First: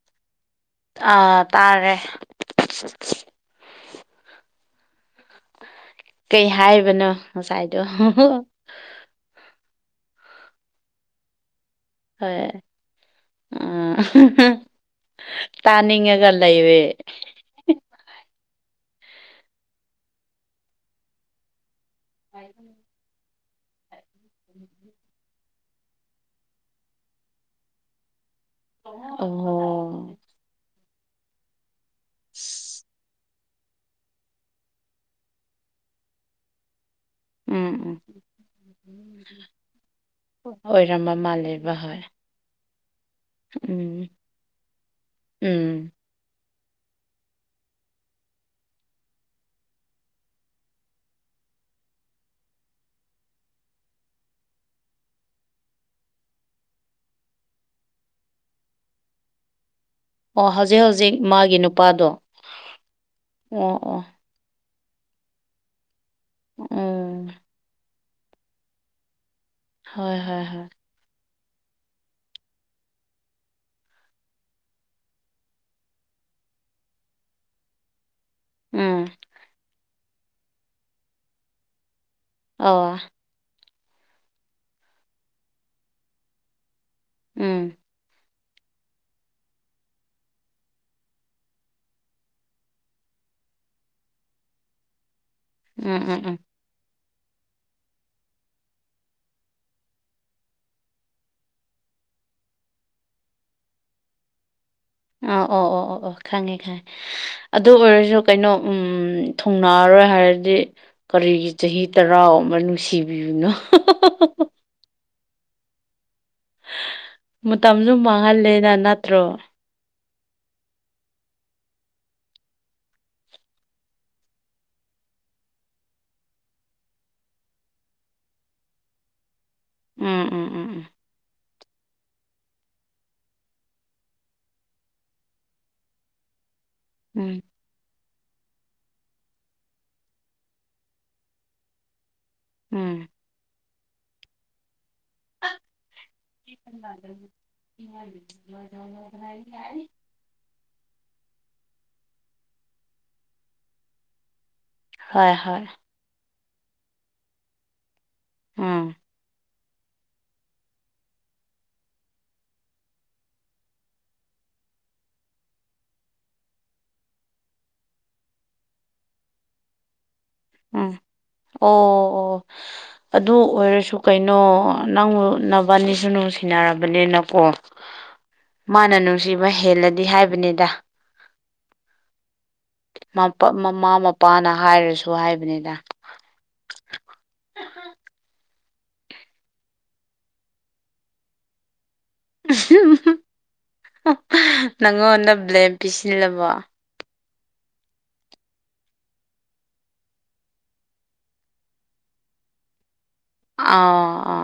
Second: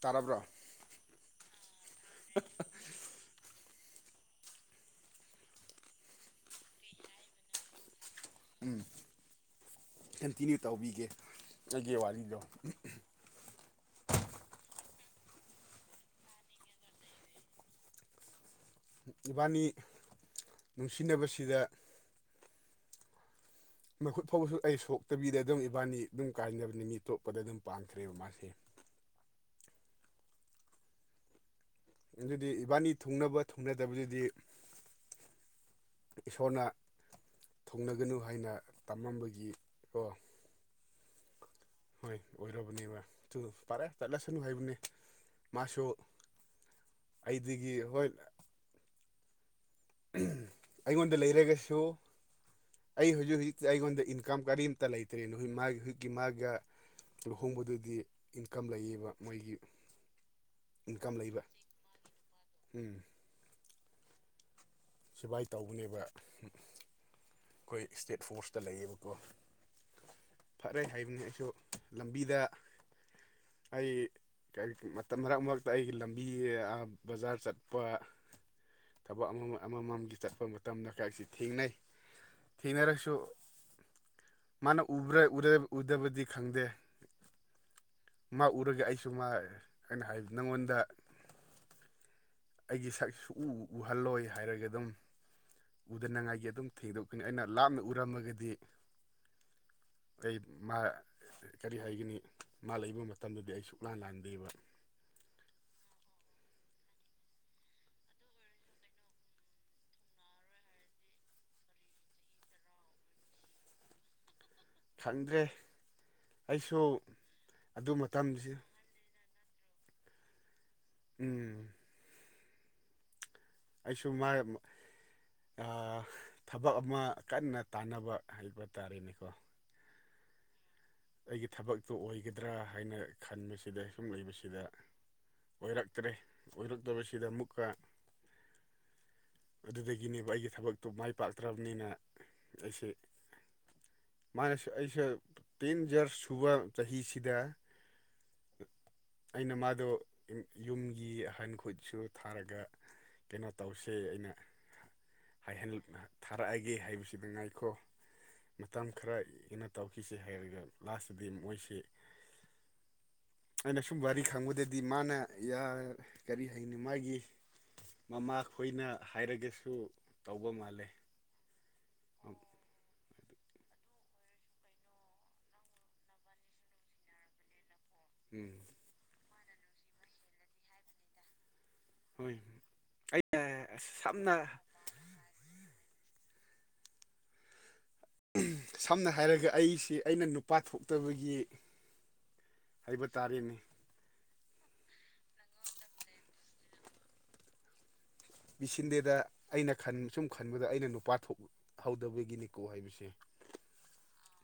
ꯇꯥꯔꯕ꯭ꯔꯣ ꯑ ꯇꯥꯔꯦ ꯀꯩ ꯍꯥꯏꯕꯅꯣ ꯉꯁꯥꯏꯗꯣ ꯎꯝ ꯀꯟꯇꯤꯅ꯭ꯌꯨ ꯇꯧꯕꯤꯒꯦ ꯑꯩꯒꯤ ꯋꯥꯔꯤꯗꯣ ꯍꯣꯏ ꯎꯝ ꯇꯥꯅꯤꯡꯉꯒ ꯂꯩꯔꯦ ꯅꯕꯥꯅꯤ ꯅꯨꯡꯁꯤꯅꯕꯁꯤꯗ ꯍꯥꯏ ꯃꯈꯨꯠ ꯐꯥꯎꯕꯁꯨ ꯑꯩ ꯁꯣꯛꯇꯕꯤꯗ ꯑꯗꯨꯝ ꯏꯕꯥꯅꯤ ꯑꯗꯨꯝ ꯀꯥꯏꯅꯕꯅꯤ ꯃꯤꯇꯣꯞꯄꯗ ꯑꯗꯨꯝ ꯄꯥꯟꯈ꯭ꯔꯦꯕ ꯃꯥꯁꯦ ꯑꯣ ꯍ ꯑꯗꯨꯗꯤ ꯏꯕꯥꯅꯤ ꯊꯨꯡꯅꯕ ꯊꯨꯡꯅꯗꯕꯗꯨꯗꯤ ꯏꯁꯣꯔꯅ ꯎꯝ ꯎꯝ ꯊꯣꯡꯅꯒꯅꯨ ꯍꯥꯏꯅ ꯇꯝꯃꯝꯕꯒꯤ ꯀꯣ ꯑꯣꯏꯔꯝꯕ ꯃꯥꯜꯂꯦꯕ ꯍꯣꯏ ꯑꯣꯏꯔꯕꯅꯦꯕ ꯄꯥꯔꯦ ꯎꯝ ꯆꯠꯂꯁꯅꯨ ꯍꯥꯏꯕꯅꯦ ꯃꯥꯁꯨ ꯎꯝ ꯑꯩꯗꯒꯤ ꯍꯣꯏ ꯑꯩꯉꯣꯟꯗ ꯂꯩꯔꯒꯁꯨ ꯑꯩ ꯍꯧꯖꯤꯛ ꯍꯧꯖꯤꯛꯇꯤ ꯑꯩꯉꯣꯟꯗ ꯏꯟꯀꯝ ꯀꯔꯤꯝꯇ ꯂꯩꯇ꯭ꯔꯦꯅ ꯍꯖꯤꯛ ꯃꯥꯒꯤ ꯍꯖꯤꯛꯀꯤ ꯃꯥꯒ ꯂꯨꯍꯣꯡꯕꯗꯨꯗꯤ ꯏꯟꯀꯝ ꯂꯩꯌꯦꯕ ꯃꯣꯏꯒꯤ ꯑꯣ ꯍꯧꯖꯤꯛ ꯏꯟꯀꯝ ꯍꯧꯖꯤꯛ ꯂꯩꯕ ꯃꯥꯒꯤ ꯅꯨꯄꯥꯗꯣ ꯎꯝ ꯑꯣ ꯑꯣ ꯁꯨꯃꯥꯏ ꯇꯧꯕꯅꯦꯕ ꯎꯝ ꯑꯩꯈꯣꯏ ꯏꯁꯇꯦꯠ ꯐꯣꯔꯁꯇ ꯂꯩꯌꯦꯕꯀꯣ ꯍꯣꯏ ꯍꯣꯏ ꯍꯣꯏ ꯐꯔꯦ ꯍꯥꯏꯕꯅꯤ ꯑꯩꯁꯨ ꯂꯝꯕꯤꯗ ꯑꯩ ꯃꯇꯝ ꯃꯔꯛ ꯃꯔꯛꯇ ꯑꯩꯒꯤ ꯂꯝꯕꯤ ꯕꯖꯥꯔ ꯆꯠꯄ ꯎꯝ ꯊꯕꯛ ꯑꯃ ꯑꯃꯃꯝꯒꯤ ꯆꯠꯄ ꯃꯇꯝꯗ [unintelligible] ꯊꯦꯡꯅꯩ ꯑꯣ ꯊꯦꯡꯅꯔꯁꯨ ꯃꯥꯅ ꯎꯗꯕꯗꯤ ꯈꯪꯗꯦ ꯎꯝ ꯃꯥ ꯎꯔꯒ ꯑꯩꯁꯨ ꯃꯥ ꯑꯩꯅ ꯍꯥꯏꯕ ꯅꯪꯉꯣꯟꯗ ꯑꯩꯒꯤ ꯁꯛꯁꯨ ꯎꯍꯜꯂꯣꯏ ꯍꯥꯏꯔꯒ ꯑꯗꯨꯝ ꯎꯝ ꯎꯝ ꯎꯝ ꯎꯗꯅꯉꯥꯏꯒꯤ ꯑꯗꯨꯝ ꯊꯦꯡꯗꯣꯛꯀꯅꯤ ꯑꯩꯅ ꯂꯥꯞꯅ ꯎꯔꯝꯃꯒꯗꯤ [unintelligible] ꯀꯔꯤ ꯍꯥꯏꯒꯅꯤ ꯃꯥ ꯂꯩꯕ ꯃꯇꯝꯗꯗꯤ ꯑꯩ ꯁꯨꯛꯂꯥꯟ ꯂꯥꯟꯗꯦꯕ ꯑ ꯑꯣ ꯑꯣ ꯑꯣ ꯑꯣ ꯈꯪꯉꯦ ꯈꯪꯉꯦ ꯑꯗꯨ ꯑꯣꯏꯔꯁꯨ ꯀꯩꯅꯣ ꯎꯝ ꯊꯨꯡꯅꯥꯑꯔꯣꯏ ꯍꯥꯏꯔꯗꯤ ꯀꯔꯤꯒꯤ ꯆꯍꯤ ꯇꯔꯥ ꯑꯃ ꯅꯨꯡꯁꯤꯕꯤꯕꯅꯣ ꯈꯪꯗ꯭ꯔꯦ ꯑꯩꯁꯨ ꯃꯇꯝꯁꯨ ꯑꯗꯨ ꯃꯇꯝꯁꯤ ꯃꯥꯡꯍꯜꯂꯦꯅ ꯅꯠꯇ꯭ꯔꯣ ꯎꯝ ꯑꯩꯁꯨ ꯃꯥꯥꯏ ꯊꯕꯛ ꯑꯃ ꯀꯟꯅ ꯇꯥꯟꯅꯕ ꯍꯥꯏꯕ ꯇꯥꯔꯦꯅꯦꯀꯣ ꯎꯝ ꯎꯝ ꯎꯝ ꯎꯝ ꯑꯩꯒꯤ ꯊꯕꯛꯇꯨ ꯑꯣꯏꯒꯗ꯭ꯔꯥ ꯍꯥꯏꯅ ꯈꯟꯕꯁꯤꯗ [unintelligible] ꯂꯩꯕꯁꯤꯗ ꯑꯣꯏꯔꯛꯇ꯭ꯔꯦ ꯑꯣꯏꯔꯛꯇꯕꯁꯤꯗ ꯎꯝ ꯑꯃꯨꯛꯀ ꯑꯗꯨꯗꯒꯤꯅꯦꯕ ꯑꯩꯒꯤ ꯊꯕꯛꯇꯣ ꯃꯥꯏ ꯄꯥꯛꯇ꯭ꯔꯕꯅꯤꯅ ꯎꯝ ꯑꯩꯁꯨ ꯎꯝ ꯃꯥꯅꯁꯨ ꯑꯩꯁꯨ ꯄꯦꯟ ꯖꯔꯁ ꯁꯨꯕ ꯆꯍꯤꯁꯤꯗ ꯑꯩꯅ ꯃꯥꯗꯣ ꯌꯨꯝꯒꯤ ꯑꯍꯟ ꯈꯨꯠꯁꯨ ꯊꯥꯔꯒ ꯀꯩꯅꯣ ꯇꯧꯁꯦ ꯑꯩꯅ ꯍꯣꯏ ꯍꯣꯏ [unintelligible] ꯊꯥꯔꯛꯑꯒꯦ ꯍꯥꯏꯕꯁꯤꯗ ꯉꯥꯏꯈꯣ ꯎꯝ ꯃꯇꯝ ꯈꯔ ꯍꯦꯟꯅ ꯇꯧꯈꯤꯁꯦ ꯍꯥꯏꯔꯒ ꯂꯥꯁꯇꯗꯤ ꯃꯣꯏꯁꯤ ꯑꯩꯅ ꯁꯨꯝ ꯋꯥꯔꯤ ꯈꯪꯕꯗꯗꯤ ꯃꯥꯅ ꯀꯔꯤ ꯍꯩꯅꯤ ꯃꯥꯒꯤ ꯃꯃꯥ ꯈꯣꯏꯅ ꯍꯥꯏꯔꯒꯁꯨ ꯇꯧꯕ ꯃꯥꯜꯂꯦ ꯎꯝ ꯑꯣ ꯑꯣ ꯑꯗꯨ ꯑꯣꯏꯔꯁꯨ ꯀꯩꯅꯣ ꯅꯪꯅꯕ ꯑꯅꯤꯁꯨ ꯅꯨꯡꯁꯤꯅꯔꯕꯅꯤꯅꯀꯣ ꯎꯝ ꯃꯥꯅ ꯅꯨꯡꯁꯤꯕ ꯍꯦꯜꯂꯗꯤ ꯍꯥꯏꯕꯅꯤꯗ ꯍꯣꯏ [unintelligible] ꯑꯩꯅ ꯃꯃꯥ ꯁꯝꯅ ꯃꯄꯥꯅ ꯍꯥꯏꯔꯁꯨ ꯍꯥꯏꯕꯅꯤꯗ ꯁꯝꯅ ꯍꯥꯏꯔꯒ ꯑꯩꯁꯤ ꯑꯩꯅ ꯅꯨꯄꯥ ꯊꯣꯛꯇꯕꯒꯤ ꯍꯥꯏꯕ [unintelligible] ꯇꯥꯔꯦꯅꯦ ꯅꯪꯉꯣꯟꯗ ꯕ꯭ꯂꯦꯟ ꯄꯤꯁꯤꯜꯂꯕꯣ ꯄꯁꯤꯟꯗꯦꯗ ꯑꯩꯅ [unintelligible] ꯁꯨꯝ ꯈꯟꯕꯗ ꯑꯩꯅ ꯅꯨꯄꯥ ꯊꯣꯛꯍꯧꯗꯕꯒꯤꯅꯤꯀꯣ ꯍꯥꯏꯕꯁꯦ ꯑ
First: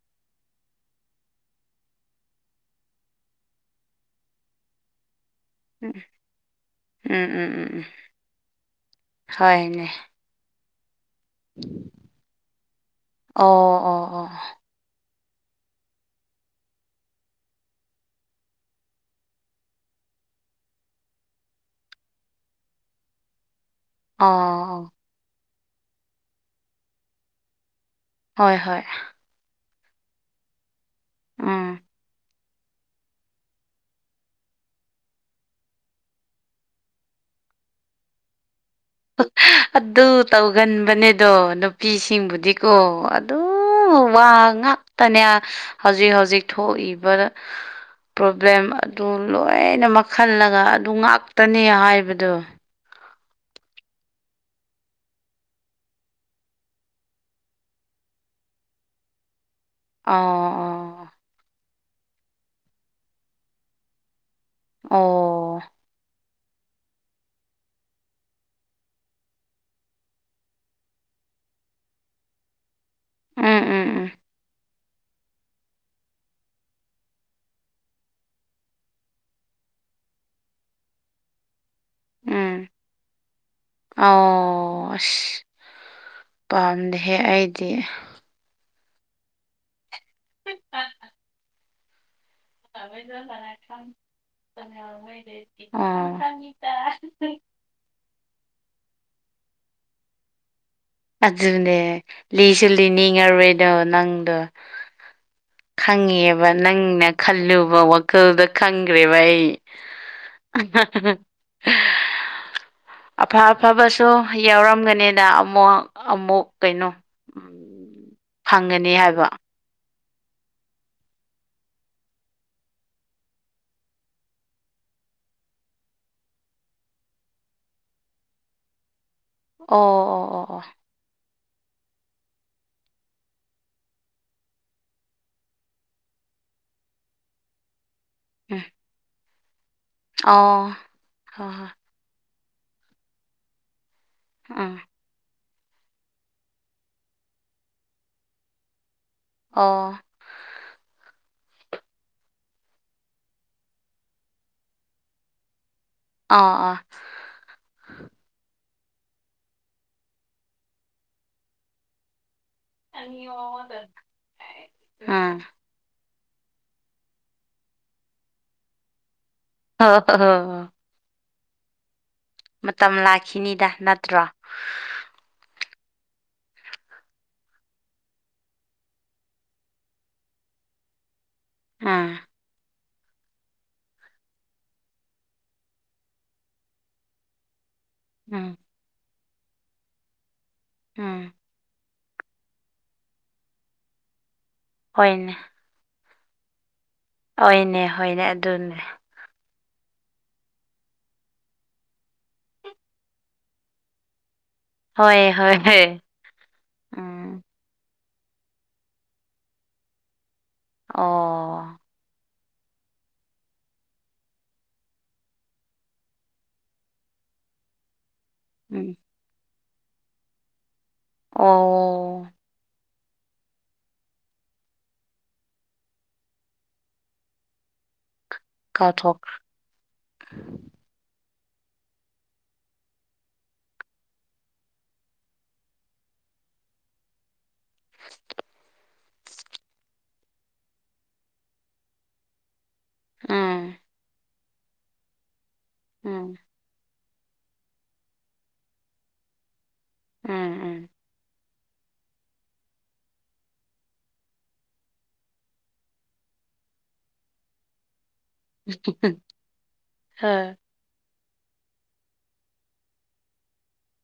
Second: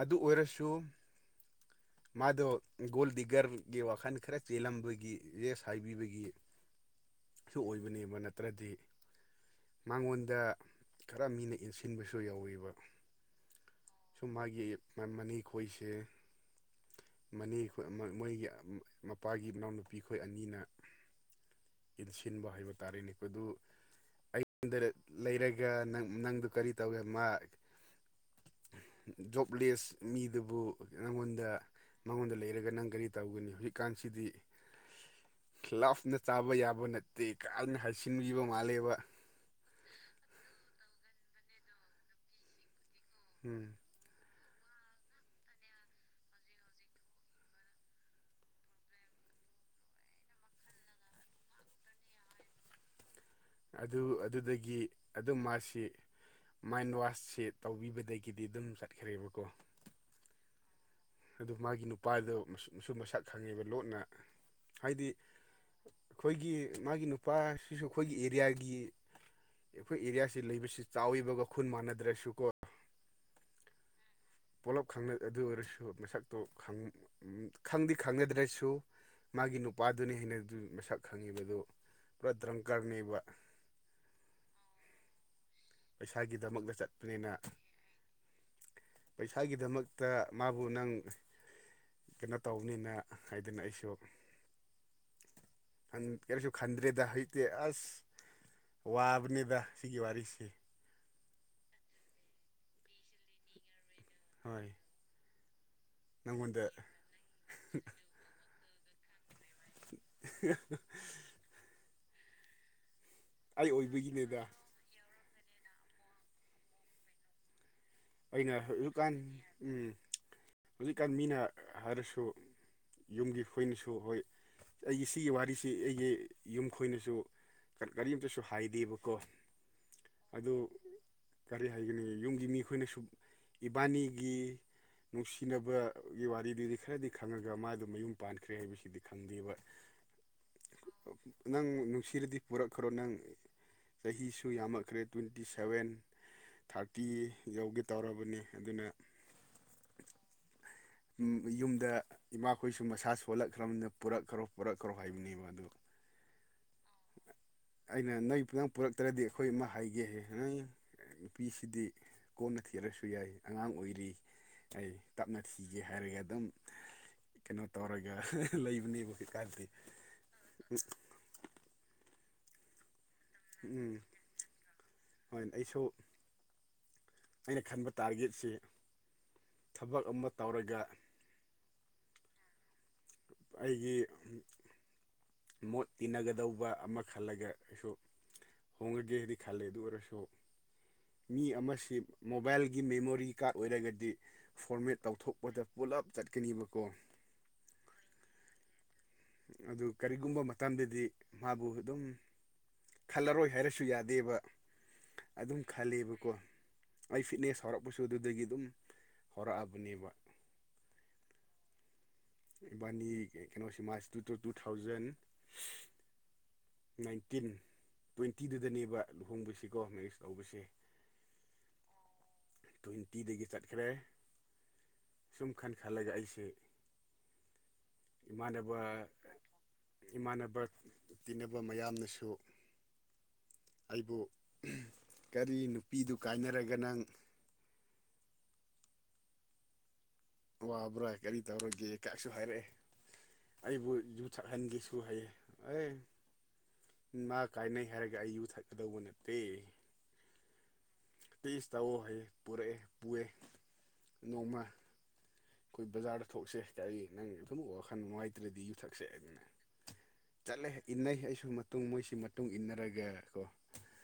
ꯑꯗꯨ ꯑꯣꯏꯔꯁꯨ ꯃꯥꯗꯣ ꯒꯣꯜ ꯗꯤꯒꯔꯒꯤ ꯋꯥꯈꯜ ꯈꯔ ꯆꯦꯜꯂꯝꯕꯒꯤ ꯁꯥꯏꯕꯤꯕꯒꯤ ꯎꯝ ꯎꯝ ꯎꯝ ꯁꯨ ꯎꯝ ꯎꯝ ꯑꯣꯏꯕꯅꯦꯕ ꯅꯠꯇ꯭ꯔꯗꯤ ꯍꯣꯏꯅꯦ ꯃꯉꯣꯟꯗ ꯈꯔ ꯃꯤꯅ ꯏꯟꯁꯤꯟꯕꯁꯨ ꯌꯥꯎꯌꯦꯕ ꯑꯣ ꯑꯣ ꯑꯣ ꯁꯨꯝ ꯃꯥꯒꯤ ꯃꯟ ꯃꯅꯤꯈꯣꯏꯁꯦ ꯃꯅꯤ ꯑꯩꯈꯣꯏ ꯃꯣꯏꯒꯤ ꯃꯄꯥꯒꯤ ꯏꯅꯥꯎꯅꯨꯄꯤ ꯑꯩꯈꯣꯏ ꯑꯅꯤꯅ ꯏꯟꯁꯤꯟꯕ ꯍꯥꯏꯕ ꯇꯥꯔꯦꯅꯦꯈꯣꯏꯗꯨ ꯑꯣ ꯑꯩꯉꯣꯟꯗ ꯂꯩꯔꯒ [unintelligible] ꯅꯪꯗꯨ ꯀꯔꯤ ꯇꯧꯒꯦ ꯃꯥ ꯍꯣꯏ ꯍꯣꯏ ꯖꯣꯕꯂꯦꯁ ꯃꯤꯗꯨꯕꯨ ꯅꯪꯉꯣꯟꯗ ꯎꯝ ꯃꯉꯣꯟꯗ ꯂꯩꯔꯒ ꯅꯪ ꯀꯔꯤ ꯇꯧꯒꯅꯤ ꯍꯧꯖꯤꯛꯀꯥꯟꯁꯤꯗꯤ ꯂꯞꯅ ꯆꯥꯕ ꯌꯥꯕ ꯅꯠꯇꯦ ꯀꯅ ꯍꯥꯏꯁꯤꯟꯈꯤꯕ ꯃꯥꯜꯂꯦꯕ ꯑꯗꯨ ꯇꯧꯒꯟꯕꯅꯦꯗꯣ ꯅꯨꯄꯤꯁꯤꯡꯕꯨꯗꯤꯀꯣ ꯑꯗꯨ ꯎꯝ ꯋꯥ ꯉꯇꯅꯦ ꯍꯧꯖꯤꯛ ꯍꯧꯖꯤꯛ ꯊꯣꯛꯏꯕ ꯄ꯭ꯔꯣꯕ꯭ꯂꯦꯝ ꯑꯗꯨ ꯂꯣꯏꯅ ꯃꯈꯜꯂꯒ ꯑꯗꯨ ꯉꯥꯛꯇꯅꯤ ꯍꯥꯏꯕꯗꯣ ꯑꯗꯨ ꯑꯗꯨꯗꯒꯤ ꯑꯗꯨꯝ ꯃꯥꯁꯤ ꯃꯥꯏꯟꯋꯥꯁꯁꯤ ꯇꯧꯕꯤꯕꯗꯒꯤꯗꯤ ꯑꯗꯨꯝ ꯆꯠꯈ꯭ꯔꯦꯕꯀꯣ ꯑ ꯑ ꯑꯗꯨ ꯃꯥꯒꯤ ꯅꯨꯄꯥꯗ ꯃꯁꯨ ꯃꯁꯛ ꯈꯪꯉꯦꯕ ꯂꯣꯠꯅ ꯑꯣ ꯍꯥꯏꯗꯤ ꯑꯣ ꯑꯩꯈꯣꯏꯒꯤ ꯃꯥꯒꯤ ꯅꯨꯄꯥꯁꯤꯁꯨ ꯑꯩꯈꯣꯏꯒꯤ ꯑꯦꯔꯤꯌꯥꯒꯤ ꯑꯩꯈꯣꯏ ꯑꯦꯔꯤꯌꯥꯁꯤ ꯂꯩꯕꯁꯤ ꯆꯥꯎꯋꯤꯕꯒ ꯈꯨꯟ ꯃꯥꯟꯅꯗ꯭ꯔꯁꯨꯀꯣ ꯎꯝ ꯎꯝ ꯎꯝ ꯄꯨꯂꯞ ꯑꯗꯨ ꯑꯣꯏꯔꯁꯨ ꯃꯁꯛꯇꯣ ꯈꯪꯗꯤ ꯈꯪꯅꯗ꯭ꯔꯁꯨ ꯃꯥꯒꯤ ꯅꯨꯄꯥꯗꯨꯅꯤ ꯍꯥꯏꯩꯅ ꯑꯗꯨ ꯃꯁꯛ ꯈꯪꯉꯤꯕꯗꯨ ꯄꯨꯔꯥ ꯎꯝ ꯗ꯭ꯔꯪꯀꯔꯅꯦꯕ ꯑꯣ ꯑꯁ ꯄꯩꯁꯥꯒꯤꯗꯃꯛꯇ ꯄꯥꯝꯗꯦꯍꯦ ꯆꯠꯄꯅꯤꯅ ꯑꯩꯗꯤ ꯄꯩꯁꯥꯒꯤꯗꯃꯛꯇ ꯃꯥꯕꯨ ꯅꯪ ꯀꯩꯅꯣ ꯇꯧꯕꯅꯤꯅ ꯍꯥꯏꯗꯅ ꯑꯩꯁꯨ ꯑꯣ ꯀꯁꯨ ꯈꯟꯗ꯭ꯔꯦꯗ ꯍꯇ ꯑꯁ ꯋꯥꯕꯅꯤꯗ ꯁꯤꯒꯤ ꯋꯥꯔꯤꯁꯦ ꯑꯗꯨꯅꯦ ꯂꯤꯁꯨ ꯂꯤꯅꯤꯡꯉꯔꯣꯏꯗꯣ ꯅꯪꯗꯣ ꯍꯣꯏ ꯈꯪꯉꯦꯕ ꯅꯪꯉꯣꯟꯗ ꯅꯪꯅ ꯈꯜꯂꯨꯕ ꯋꯥꯈꯜꯗ ꯈꯪꯈ꯭ꯔꯦꯕ ꯑꯩ [inaudible] ꯑꯐ ꯑꯩ ꯑꯐꯕꯁꯨ ꯑꯣꯏꯕꯒꯤꯅꯦꯗ ꯌꯥꯎꯔꯝꯒꯅꯤꯗ ꯑꯃꯨꯛ ꯑꯃꯨꯛ ꯀꯩꯅꯣ ꯎ ꯑꯩꯅ ꯍꯧꯖꯤꯛꯀꯥꯟ ꯍꯧꯖꯤꯛꯀꯥꯟ ꯃꯤꯅ ꯍꯥꯏꯔꯁꯨ ꯌꯨꯝꯒꯤ ꯍꯣꯏꯅꯁꯨ ꯍꯣꯏ ꯑꯩꯒꯤ ꯁꯤꯒꯤ ꯋꯥꯔꯤꯁꯤ ꯑꯩꯒꯤ ꯌꯨꯝ ꯈꯣꯏꯅꯁꯨ ꯀꯔꯤꯝꯇꯁꯨ ꯍꯥꯏꯗꯦꯕꯀꯣ ꯑꯗꯨ ꯑꯣ ꯀꯔꯤ ꯍꯥꯏꯒꯅꯤ ꯌꯨꯝꯒꯤ ꯃꯤ ꯑꯩꯈꯣꯏꯅꯁꯨ ꯏꯕꯥꯅꯤꯒꯤ ꯅꯨꯡꯁꯤꯅꯕꯒꯤ ꯋꯥꯔꯤꯗꯨꯗꯤ ꯈꯔꯗꯤ ꯈꯪꯉꯒ ꯃꯥꯗꯨ ꯃꯌꯨꯝ ꯄꯥꯟꯈ꯭ꯔꯦ ꯍꯥꯏꯕꯁꯤꯗꯤ ꯈꯪꯗꯦꯕ ꯑꯣ ꯑꯣ ꯅꯪ ꯅꯨꯡꯁꯤꯔꯗꯤ ꯄꯨꯔꯛꯈ꯭ꯔꯣ ꯅꯪ ꯆꯍꯤꯁꯨ ꯌꯥꯝꯃꯛꯈ꯭ꯔꯦ ꯇ꯭ꯋꯦꯟꯇꯤ ꯁꯚꯦꯟ ꯊꯥꯔꯇꯤ ꯌꯧꯒꯦ ꯇꯧꯔꯕꯅꯤ ꯑꯗꯨꯅ ꯑꯣ ꯌꯨꯝꯗ ꯏꯃꯥꯈꯣꯏꯁꯨ ꯃꯁꯥ ꯁꯣꯜꯂꯛꯈ꯭ꯔꯕꯅꯤꯗ ꯄꯨꯔꯛꯈ꯭ꯔꯣ ꯄꯨꯔꯛꯈ꯭ꯔꯣ ꯍꯥꯏꯕꯅꯦꯕ ꯑꯗꯨ ꯑꯥ ꯑꯥ ꯑꯩꯅ ꯅꯣꯏꯇꯪ ꯄꯨꯔꯛꯇ꯭ꯔꯗꯤ ꯑꯩꯈꯣꯏ ꯑꯃ ꯍꯥꯏꯒꯦ ꯅꯪ ꯅꯨꯄꯤꯁꯤꯗꯤ ꯀꯣꯟꯅ ꯊꯤꯔꯁꯨ ꯌꯥꯏ ꯑꯉꯥꯡ ꯑꯣꯏꯔꯤ ꯑꯩ ꯇꯞꯅꯤ ꯎꯝ ꯀꯤꯒꯦ ꯍꯥꯏꯔꯒ ꯑꯗꯨꯝ ꯀꯩꯅꯣ ꯇꯧꯔꯒ ꯍꯥ ꯍꯥ ꯂꯩꯕꯅꯦꯕ ꯍꯧꯖꯤꯛꯀꯥꯟꯗꯤ꯫ [unintelligible] ꯃꯇꯝ ꯂꯥꯛꯈꯤꯅꯤꯗ ꯅꯠꯇ꯭ꯔꯣ꯫ ꯍꯣꯏꯅ ꯑꯩꯁꯨ ꯑꯩꯅ ꯈꯟꯕ ꯇꯥꯔꯒꯦꯠꯁꯤ ꯊꯕꯛ ꯑꯃ ꯇꯧꯔꯒ ꯎꯝ ꯑꯩꯒꯤ ꯃꯣꯠ ꯇꯤꯟꯅꯒꯗꯧꯕ ꯑꯃ ꯈꯜꯂꯒꯁꯨ ꯎꯝ ꯍꯣꯡꯉꯒꯦ ꯍꯥꯏꯗꯤ ꯈꯜꯂꯦ ꯑꯗꯨ ꯑꯣꯏꯔꯁꯨ ꯎꯝ ꯃꯤ ꯑꯃꯁꯤ ꯃꯣꯕꯥꯏꯜꯒꯤ ꯃꯦꯃꯣꯔꯤ ꯀꯥꯔꯗ ꯑꯣꯏꯔꯒꯗꯤ ꯐꯣꯔꯃꯦꯠ ꯍꯣꯏꯅꯦ ꯇꯧꯊꯣꯛꯄꯗ ꯄꯨꯜꯂꯞ ꯆꯠꯀꯅꯤꯕꯀꯣ ꯑꯣꯏꯅꯦ ꯍꯣꯏꯅꯦ ꯑꯗꯨꯅꯦ꯫ ꯑꯗꯨ ꯀꯔꯤꯒꯨꯝꯕ ꯃꯇꯝꯗꯗꯤ ꯃꯥꯕꯨ ꯑꯗꯨꯝ ꯈꯜꯂꯔꯣꯏ ꯍꯥꯏꯔꯁꯨ ꯌꯥꯗꯦꯕ꯫ ꯍꯣꯏꯑ ꯍꯣꯏ ꯑꯗꯨꯝ ꯍ꯫ [unintelligible] ꯑꯩ ꯐꯤꯠꯅꯦꯁ ꯍꯧꯔꯛꯄꯁꯨ ꯑꯗꯨꯗꯒꯤ ꯑꯗꯨꯝ ꯍꯧꯔꯛꯑꯕꯅꯦꯕ꯫ ꯑꯣ...... ꯫ ꯏꯕꯥꯅꯤ ꯀꯩꯅꯣꯁꯤ March two two two thousand. Nineteen ꯎꯝ ꯇ꯭ꯋꯦꯟꯇꯤꯗꯨꯗꯅꯦꯕ ꯂꯨꯍꯣꯡꯕꯁꯤꯀꯣ ꯃꯦꯔꯤꯁ ꯇꯧꯕꯁꯦ꯫ ꯑꯣ.......... ꯫ ꯇ꯭ꯋꯦꯟꯇꯤꯗꯒꯤ ꯆꯠꯈ꯭ꯔꯦ ꯁꯨꯝ ꯈꯟ ꯈꯜꯂꯒ ꯑꯩꯁꯦ, ꯏꯃꯥꯟꯅꯕ ꯀꯥꯎꯊꯣꯛꯈ꯭ꯔꯦ ꯏꯃꯥꯟꯅꯕ ꯇꯤꯟꯅꯕ ꯃꯌꯥꯝꯅꯁꯨ꯫ ꯑꯩꯕꯨ ꯀꯔꯤ ꯅꯨꯄꯤꯗꯨ ꯀꯥꯏꯅꯔꯒ ꯅꯪ ꯋꯥꯕ꯭ꯔꯥ ꯀꯔꯤ ꯇꯧꯔꯒꯦ ꯀꯥꯏꯁꯨ ꯍꯥꯏꯔꯛꯑꯦ ꯎꯝ ꯑꯩꯕꯨ ꯌꯨ ꯁꯛꯍꯟꯒꯦꯁꯨ ꯍꯥꯏꯌꯦ ꯑꯦ ꯎꯝ ꯃꯥ ꯀꯥꯏꯅꯩ ꯍꯥꯏꯔꯒ ꯑꯩ ꯌꯨꯊꯛꯀꯗꯧꯕ ꯅꯠꯇꯦ꯫ ꯎꯝ ꯎꯝ! ꯇꯤꯁ ꯇꯧꯑꯣ ꯍꯌꯦ ꯄꯨꯔꯛꯑꯦ ꯄꯨꯑꯦ ꯅꯣꯡꯃ꫰ ꯑꯩꯈꯣꯏ ꯕꯖꯥꯔꯗ ꯊꯣꯛꯁꯦ ꯍꯥꯏꯇꯥꯔꯦ ꯅꯪ ꯑꯗꯨꯝ ꯋꯥꯈꯜ ꯅꯨꯡꯉꯥꯏꯇ꯭ꯔꯗꯤ ꯌꯨꯊꯛꯁꯦ ꯑꯗꯨꯅ꯫ ꯍꯣꯏ ꯆꯠꯂꯦ ꯏꯟꯅꯩ ꯑꯩꯁꯨ ꯃꯇꯨꯡ ꯃꯣꯏꯁꯤ ꯃꯇꯨꯡ ꯏꯟꯅꯔꯒ ꯀꯣ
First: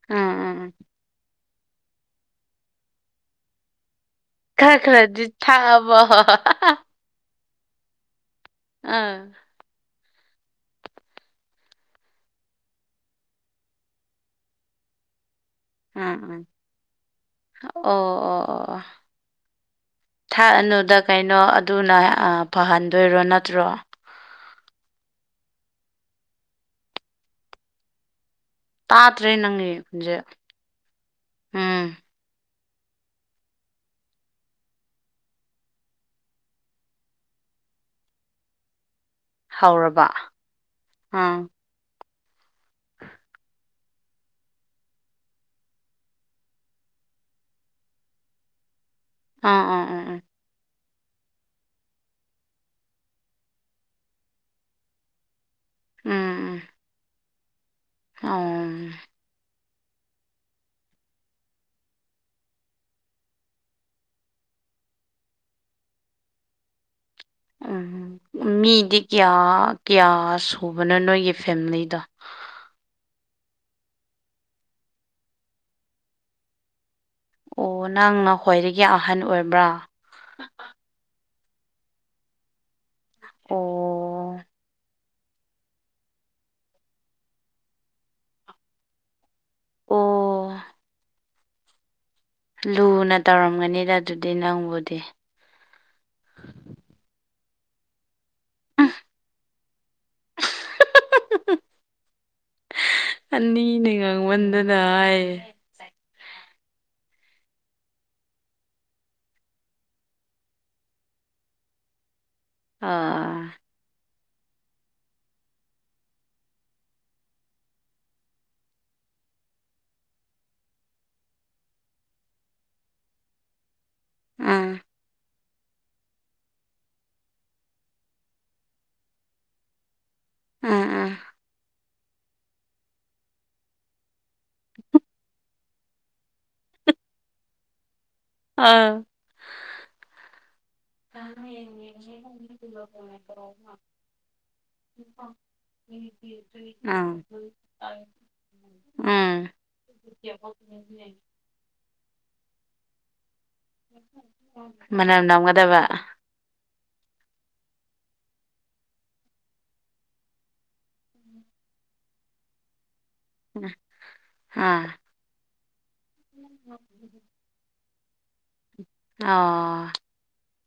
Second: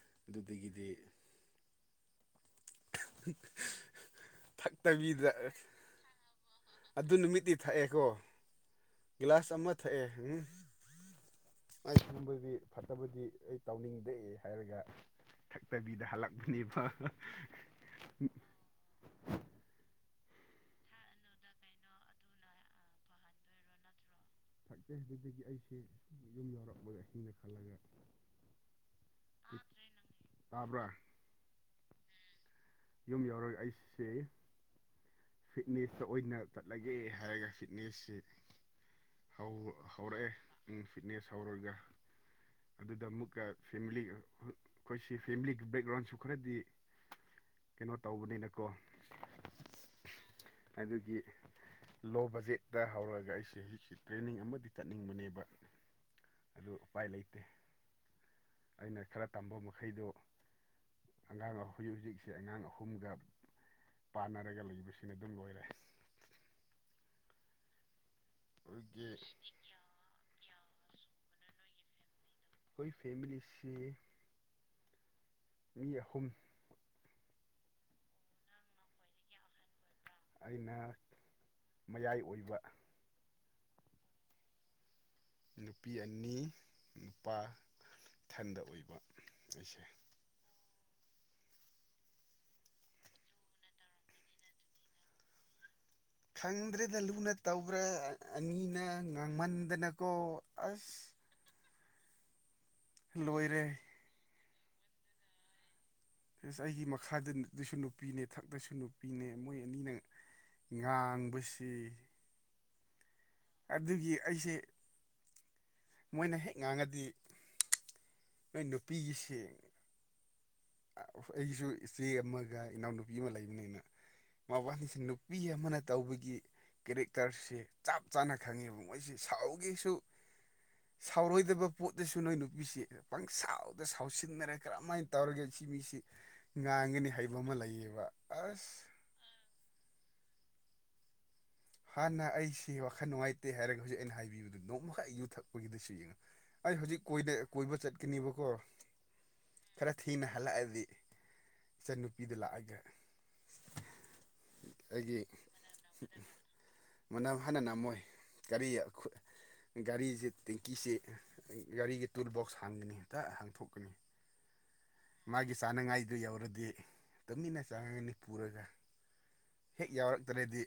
ꯎꯝ ꯎꯝ ꯎꯝ ꯑꯗꯨꯗꯒꯤꯗꯤ, ꯐ! [unintelligible] ꯈ ꯈꯔꯗꯤ ꯊꯥꯛꯑꯕꯣ ꯍꯣꯍꯥꯍꯥꯍꯥꯍꯥ! ꯑꯗꯨ ꯅꯨꯃꯤꯠꯇꯤ ꯊꯛꯑꯦꯀꯣ ꯑꯥ ꯒ꯭ꯂꯥꯁ ꯑꯃ ꯊꯛꯑꯦ ꯎꯝ꯫ ꯑꯩ ꯁꯨꯝꯕꯗꯤ ꯐꯠꯇꯕꯗꯤ ꯑꯩ ꯇꯧꯅꯤꯡꯗꯦ ꯍꯥꯏꯔꯒ꯫ ꯊꯛꯇꯕꯤꯗ ꯎꯝ ꯎꯝ ꯍꯜꯂꯛꯄꯅꯦꯕꯍꯥ ꯑꯣ ꯑꯣ ꯑꯣ꯫ ꯊꯥꯑꯅꯨꯗ ꯀꯩꯅꯣ ꯑꯗꯨꯅ ꯐꯍꯟꯗꯣꯏꯔꯣ ꯅꯠꯇ꯭ꯔꯣ? ꯁꯛꯀꯦ ꯍꯥꯏꯕꯗꯒꯤ ꯑꯩꯁꯦ ꯌꯨꯝ ꯌꯧꯔꯛꯄꯒ ꯍꯤꯡꯅ ꯈꯜꯂꯒ ꯇꯥꯇ꯭ꯔꯦ ꯅꯪꯒꯤꯁꯦ, ꯇꯥꯕ꯭ꯔꯥ ꯎꯝ ꯌꯨꯝ ꯌꯧꯔꯒ ꯑꯩꯁꯦ ꯐꯤꯠꯅꯦꯁꯇ ꯑꯣꯏꯅ ꯆꯠꯂꯒꯦ ꯍꯥꯏꯔꯒ ꯐꯤꯠꯅꯦꯁꯁꯦ꫰ ꯍꯧꯔꯕ ꯍꯧꯔꯛꯑꯦ ꯐꯤꯠꯅꯦꯁ ꯑꯥ ꯍꯧꯔꯒ ꯑꯗꯨꯗ ꯑꯃꯨꯛꯀ ꯐꯦꯃꯤꯂꯤ ꯑꯩꯈꯣꯏꯁꯤ ꯐꯦꯃꯤꯂꯤꯒꯤ ꯕꯦꯛꯒ꯭ꯔꯥꯎꯟꯁꯨ ꯈꯔꯗꯤ ꯀꯩꯅꯣ ꯇꯧꯕꯅꯤꯅꯀꯣ ꯑꯥ ꯑꯥ ꯑꯥ ꯑꯗꯨꯒꯤ ꯂꯣ ꯕꯖꯦꯠꯇ ꯍꯧꯔꯒ ꯑꯩꯁꯦ ꯇ꯭ꯔꯦꯅꯤꯡ ꯑꯃꯗꯤ ꯆꯠꯅꯤꯡꯕꯅꯦꯕ꯫ ꯎꯝ ꯑꯗꯨ ꯎꯄꯥꯏ ꯂꯩꯇꯦ꯫ ꯑꯥꯎ ꯑꯩꯅ ꯈꯔ ꯇꯝꯕ ꯃꯈꯩꯗꯣ ꯑꯉꯥꯡ ꯍꯧꯖꯤꯛ ꯍꯧꯖꯤꯛꯁꯦ ꯑꯉꯥꯡ ꯑꯍꯨꯝꯒ ꯄꯥꯟꯅꯔꯒ ꯂꯩꯕꯁꯤꯅ ꯑꯗꯨꯝ ꯂꯣꯏꯔꯦ ꯎꯝ ꯃꯤꯗꯤ ꯑꯩꯈꯣꯏꯒꯤ ꯀꯌꯥ ꯀꯌꯥ ꯁꯨꯕꯅꯣ ꯑꯩꯈꯣꯏ ꯅꯣꯏꯒꯤ ꯐꯦꯃꯤꯂꯤꯗꯣ ꯈꯣꯏ ꯐꯦꯃꯤꯂꯤꯁꯤ ꯃꯤ ꯑꯍꯨꯝ ꯑꯣ ꯅꯪꯅ ꯈ꯭ꯋꯥꯏꯗꯒꯤ ꯑꯍꯟ ꯑꯣꯏꯕ꯭ꯔꯥ? ꯑꯩꯅ ꯃꯌꯥꯏ ꯑꯣꯏꯕ꯫ ꯑꯣ ꯅꯨꯄꯤ ꯑꯅꯤ ꯅꯨꯄꯥ ꯊꯟꯗ ꯑꯣꯏꯕ ꯑꯩꯁꯦ꯫ ꯑꯣ ꯂꯨꯅ ꯇꯧꯔꯝꯒꯅꯤꯗ ꯑꯗꯨꯗꯤ ꯅꯪꯕꯨꯗꯤ꯫ ꯈꯪꯗ꯭ꯔꯦꯗ ꯂꯨꯅ ꯇꯧꯕ꯭ꯔꯥ ꯑꯅꯤꯅ ꯉꯥꯡꯃꯟꯗꯅꯀꯣ ꯑꯁ! ꯂꯣꯏꯔꯦ ꯑꯅꯤꯅ ꯉꯥꯡꯃꯟꯗꯅ ꯍꯥꯏꯌꯦ ꯑꯁ ꯑꯩꯒꯤ ꯃꯈꯥꯗ ꯗꯤ ꯉꯥꯡꯕꯁꯤ ꯑꯥ ꯑꯗꯨꯒꯤ ꯑꯩꯁꯦ ꯃꯣ ꯑꯩꯒꯤꯁꯨ ꯏꯆꯦ ꯑꯃꯒ ꯏꯅꯥꯎꯅꯨꯄꯤ ꯑꯃ ꯂꯩꯕꯅꯤ ꯑꯩꯅ ꯎꯝ ꯃꯕꯥꯅꯤꯁꯤ ꯅꯨ ꯃꯤ ꯑꯃꯅ ꯇꯧꯕꯒꯤ ꯀꯦꯔꯦꯛꯇꯔꯁꯦ ꯆꯞ ꯆꯥꯅ ꯈꯪꯉꯦꯕ ꯃꯣꯏꯁꯤ ꯁꯥꯎꯒꯦꯁꯨ ꯎꯝ ꯎꯝ ꯁꯥꯎꯔꯣꯏꯗꯕ ꯄꯣꯠꯇꯁꯨ ꯅꯣꯏ ꯅꯨꯄꯤꯁꯦ ꯄꯪꯁꯥꯎꯗ ꯁꯥꯎꯁꯤꯟꯅꯔ ꯀꯔꯝ ꯁꯤ ꯃꯤꯁꯤ ꯑꯥ ꯎꯝ [inaudible] ꯍꯥ ꯑꯩ ꯍꯧꯖꯤꯛ ꯀꯣꯏ ꯎꯝ ꯈꯔ ꯊꯤꯅ ꯍꯜꯂꯛꯑꯗꯤ ꯏꯆꯟꯅꯨ ꯃꯅꯝ ꯅꯝꯒꯗꯕ ꯃꯅꯝ ꯍꯟꯅꯥ ꯅꯝ ꯒꯥ ꯍꯥꯥ ꯃꯥꯒꯤ ꯆꯥꯅꯉꯥꯏꯗꯨ ꯌꯧꯔꯗꯤ ꯇꯨꯃꯤꯟꯅ ꯆꯥꯉꯒꯅꯤ ꯄꯨꯔꯒ ꯑ ꯍꯦꯛ ꯌꯥꯎꯔꯛꯇ꯭ꯔꯗꯤ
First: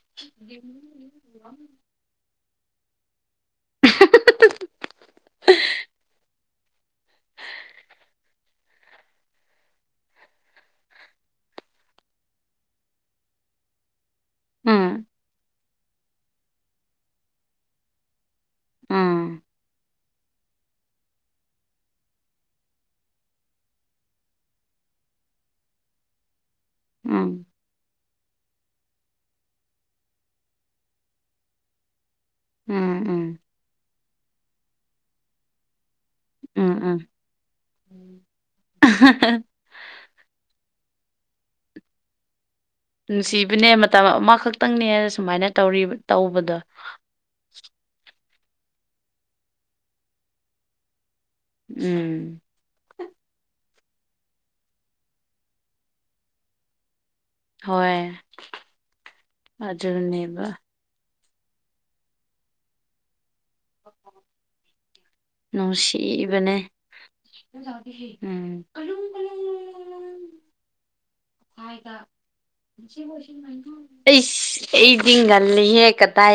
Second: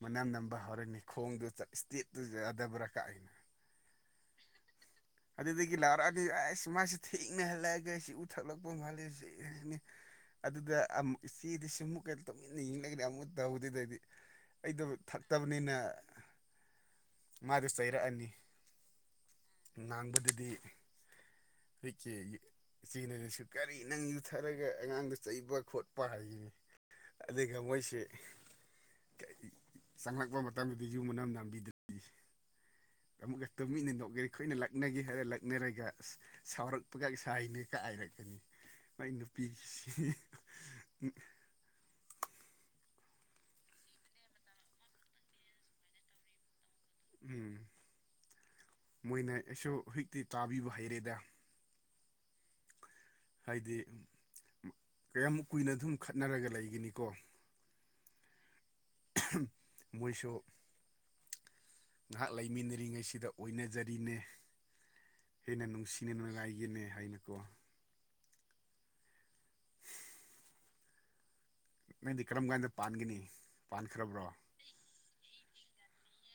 ꯃꯅꯝ ꯅꯝꯕ ꯍꯧꯔꯅꯤ ꯈꯣꯡꯗꯨ ꯆꯛ ꯁꯇꯤꯠ ꯗꯨ ꯌꯥꯗꯕꯔꯥ ꯀꯥꯏꯅꯥ ꯑꯗꯨꯗꯒꯤ ꯂꯥꯎꯔꯛ ꯑꯒ ꯑꯁ ꯃꯁꯤ ꯊꯦꯡꯅꯍꯜꯂꯛꯑꯒ ꯑꯩꯁꯤ ꯎ ꯊꯛꯂꯛꯄ ꯃꯥꯜꯂꯤꯁꯦꯅꯤ ꯑꯗꯨꯗ ꯑꯃ ꯏꯆꯦꯗꯨꯁꯨ ꯃꯨꯛꯑꯥ ꯇꯨꯃꯤꯟꯅꯥ ꯌꯦꯡ ꯅꯡꯒꯤꯗꯤ ꯑꯃꯨꯠ ꯇꯧꯗꯦꯗꯥꯗꯤ ꯑꯩꯗꯣ ꯊꯛꯇꯕꯅꯤꯅ ꯃꯥꯗꯨ ꯆꯩꯔꯛꯑꯅꯤ ꯉꯥꯡꯕꯗꯗꯤ ꯍꯤꯛꯀꯤ ꯏꯆꯦꯅꯁꯨ ꯀꯔꯤ ꯅꯪ ꯌꯨꯊꯛꯑꯔꯣꯏꯒ ꯑꯩꯉꯥꯡꯗ ꯆꯩꯕ ꯈꯣꯠꯄ ꯍꯥꯏꯒꯅꯤ ꯑꯗꯩꯩ ꯑꯩꯁꯦ ꯆꯪꯂꯛꯄ ꯃꯇꯝꯗꯗꯤ ꯌꯨꯝ ꯃꯅꯝ ꯅꯝꯕꯤꯗꯔ꯭ꯗꯤ ꯎꯝ ꯎꯝ ꯑꯃꯨꯛꯀ ꯇꯨꯃꯤꯟꯅ ꯅꯣꯛꯏ ꯈꯣꯏꯅ ꯂꯛꯅꯒꯦ ꯍꯥꯏꯔ ꯂꯛꯅꯩ ꯑꯁ ꯎꯝ ꯎꯝ ꯁꯥꯎꯔꯛꯄꯒ ꯁꯥꯏꯅꯦ ꯀꯥꯏꯅꯥ ꯈꯪꯉꯦ ꯃꯥꯏ ꯅꯨꯄꯤ ꯁꯤ ꯅꯨꯡꯁꯤꯕꯅꯦ ꯃꯇꯝ ꯑꯃꯈꯛꯇꯪꯅꯦ ꯁꯨꯃꯥꯏꯅ ꯇꯧꯔꯤꯕ ꯇꯧꯕꯗꯣ ꯎꯝ ꯃꯣꯏꯅ ꯑꯩꯁꯨ ꯍꯨꯏꯛꯇꯤ ꯇꯥꯕꯤꯕ ꯍꯩꯔꯦꯗ ꯎꯝ ꯍꯥꯏꯗꯤ ꯀꯌꯥꯝꯃꯨꯛ ꯀꯨꯏꯅ ꯑꯗꯨꯝ ꯈꯠꯅꯔꯒ ꯂꯩꯒꯤꯅꯤꯀꯣ ꯍꯣꯏ ꯃꯣꯏꯁꯨ ꯑꯗꯨꯅꯦꯕ ꯉꯥꯏꯍꯥꯛ ꯂꯩꯃꯤꯟꯅꯔꯤꯉꯩꯁꯤꯗ ꯑꯣꯏꯅꯖꯔꯤꯅꯦ ꯍꯦꯟꯅ ꯅꯨꯡꯁꯤꯕꯅꯦ ꯅꯨꯡꯁꯤꯅꯅꯉꯥꯏꯒꯤꯅꯦ ꯍꯥꯏꯅꯀꯣ ꯎꯝ [unintelligible] [unintelligible] ꯅꯪꯗꯤ ꯀꯔꯝ ꯀꯥꯟꯗ ꯄꯥꯟꯒꯅꯤ ꯄꯥꯟꯈ꯭ꯔꯕ꯭ꯔꯣ ꯑꯩꯗꯤ ꯉꯜꯜꯂꯤꯍꯦ ꯀꯗꯥꯏ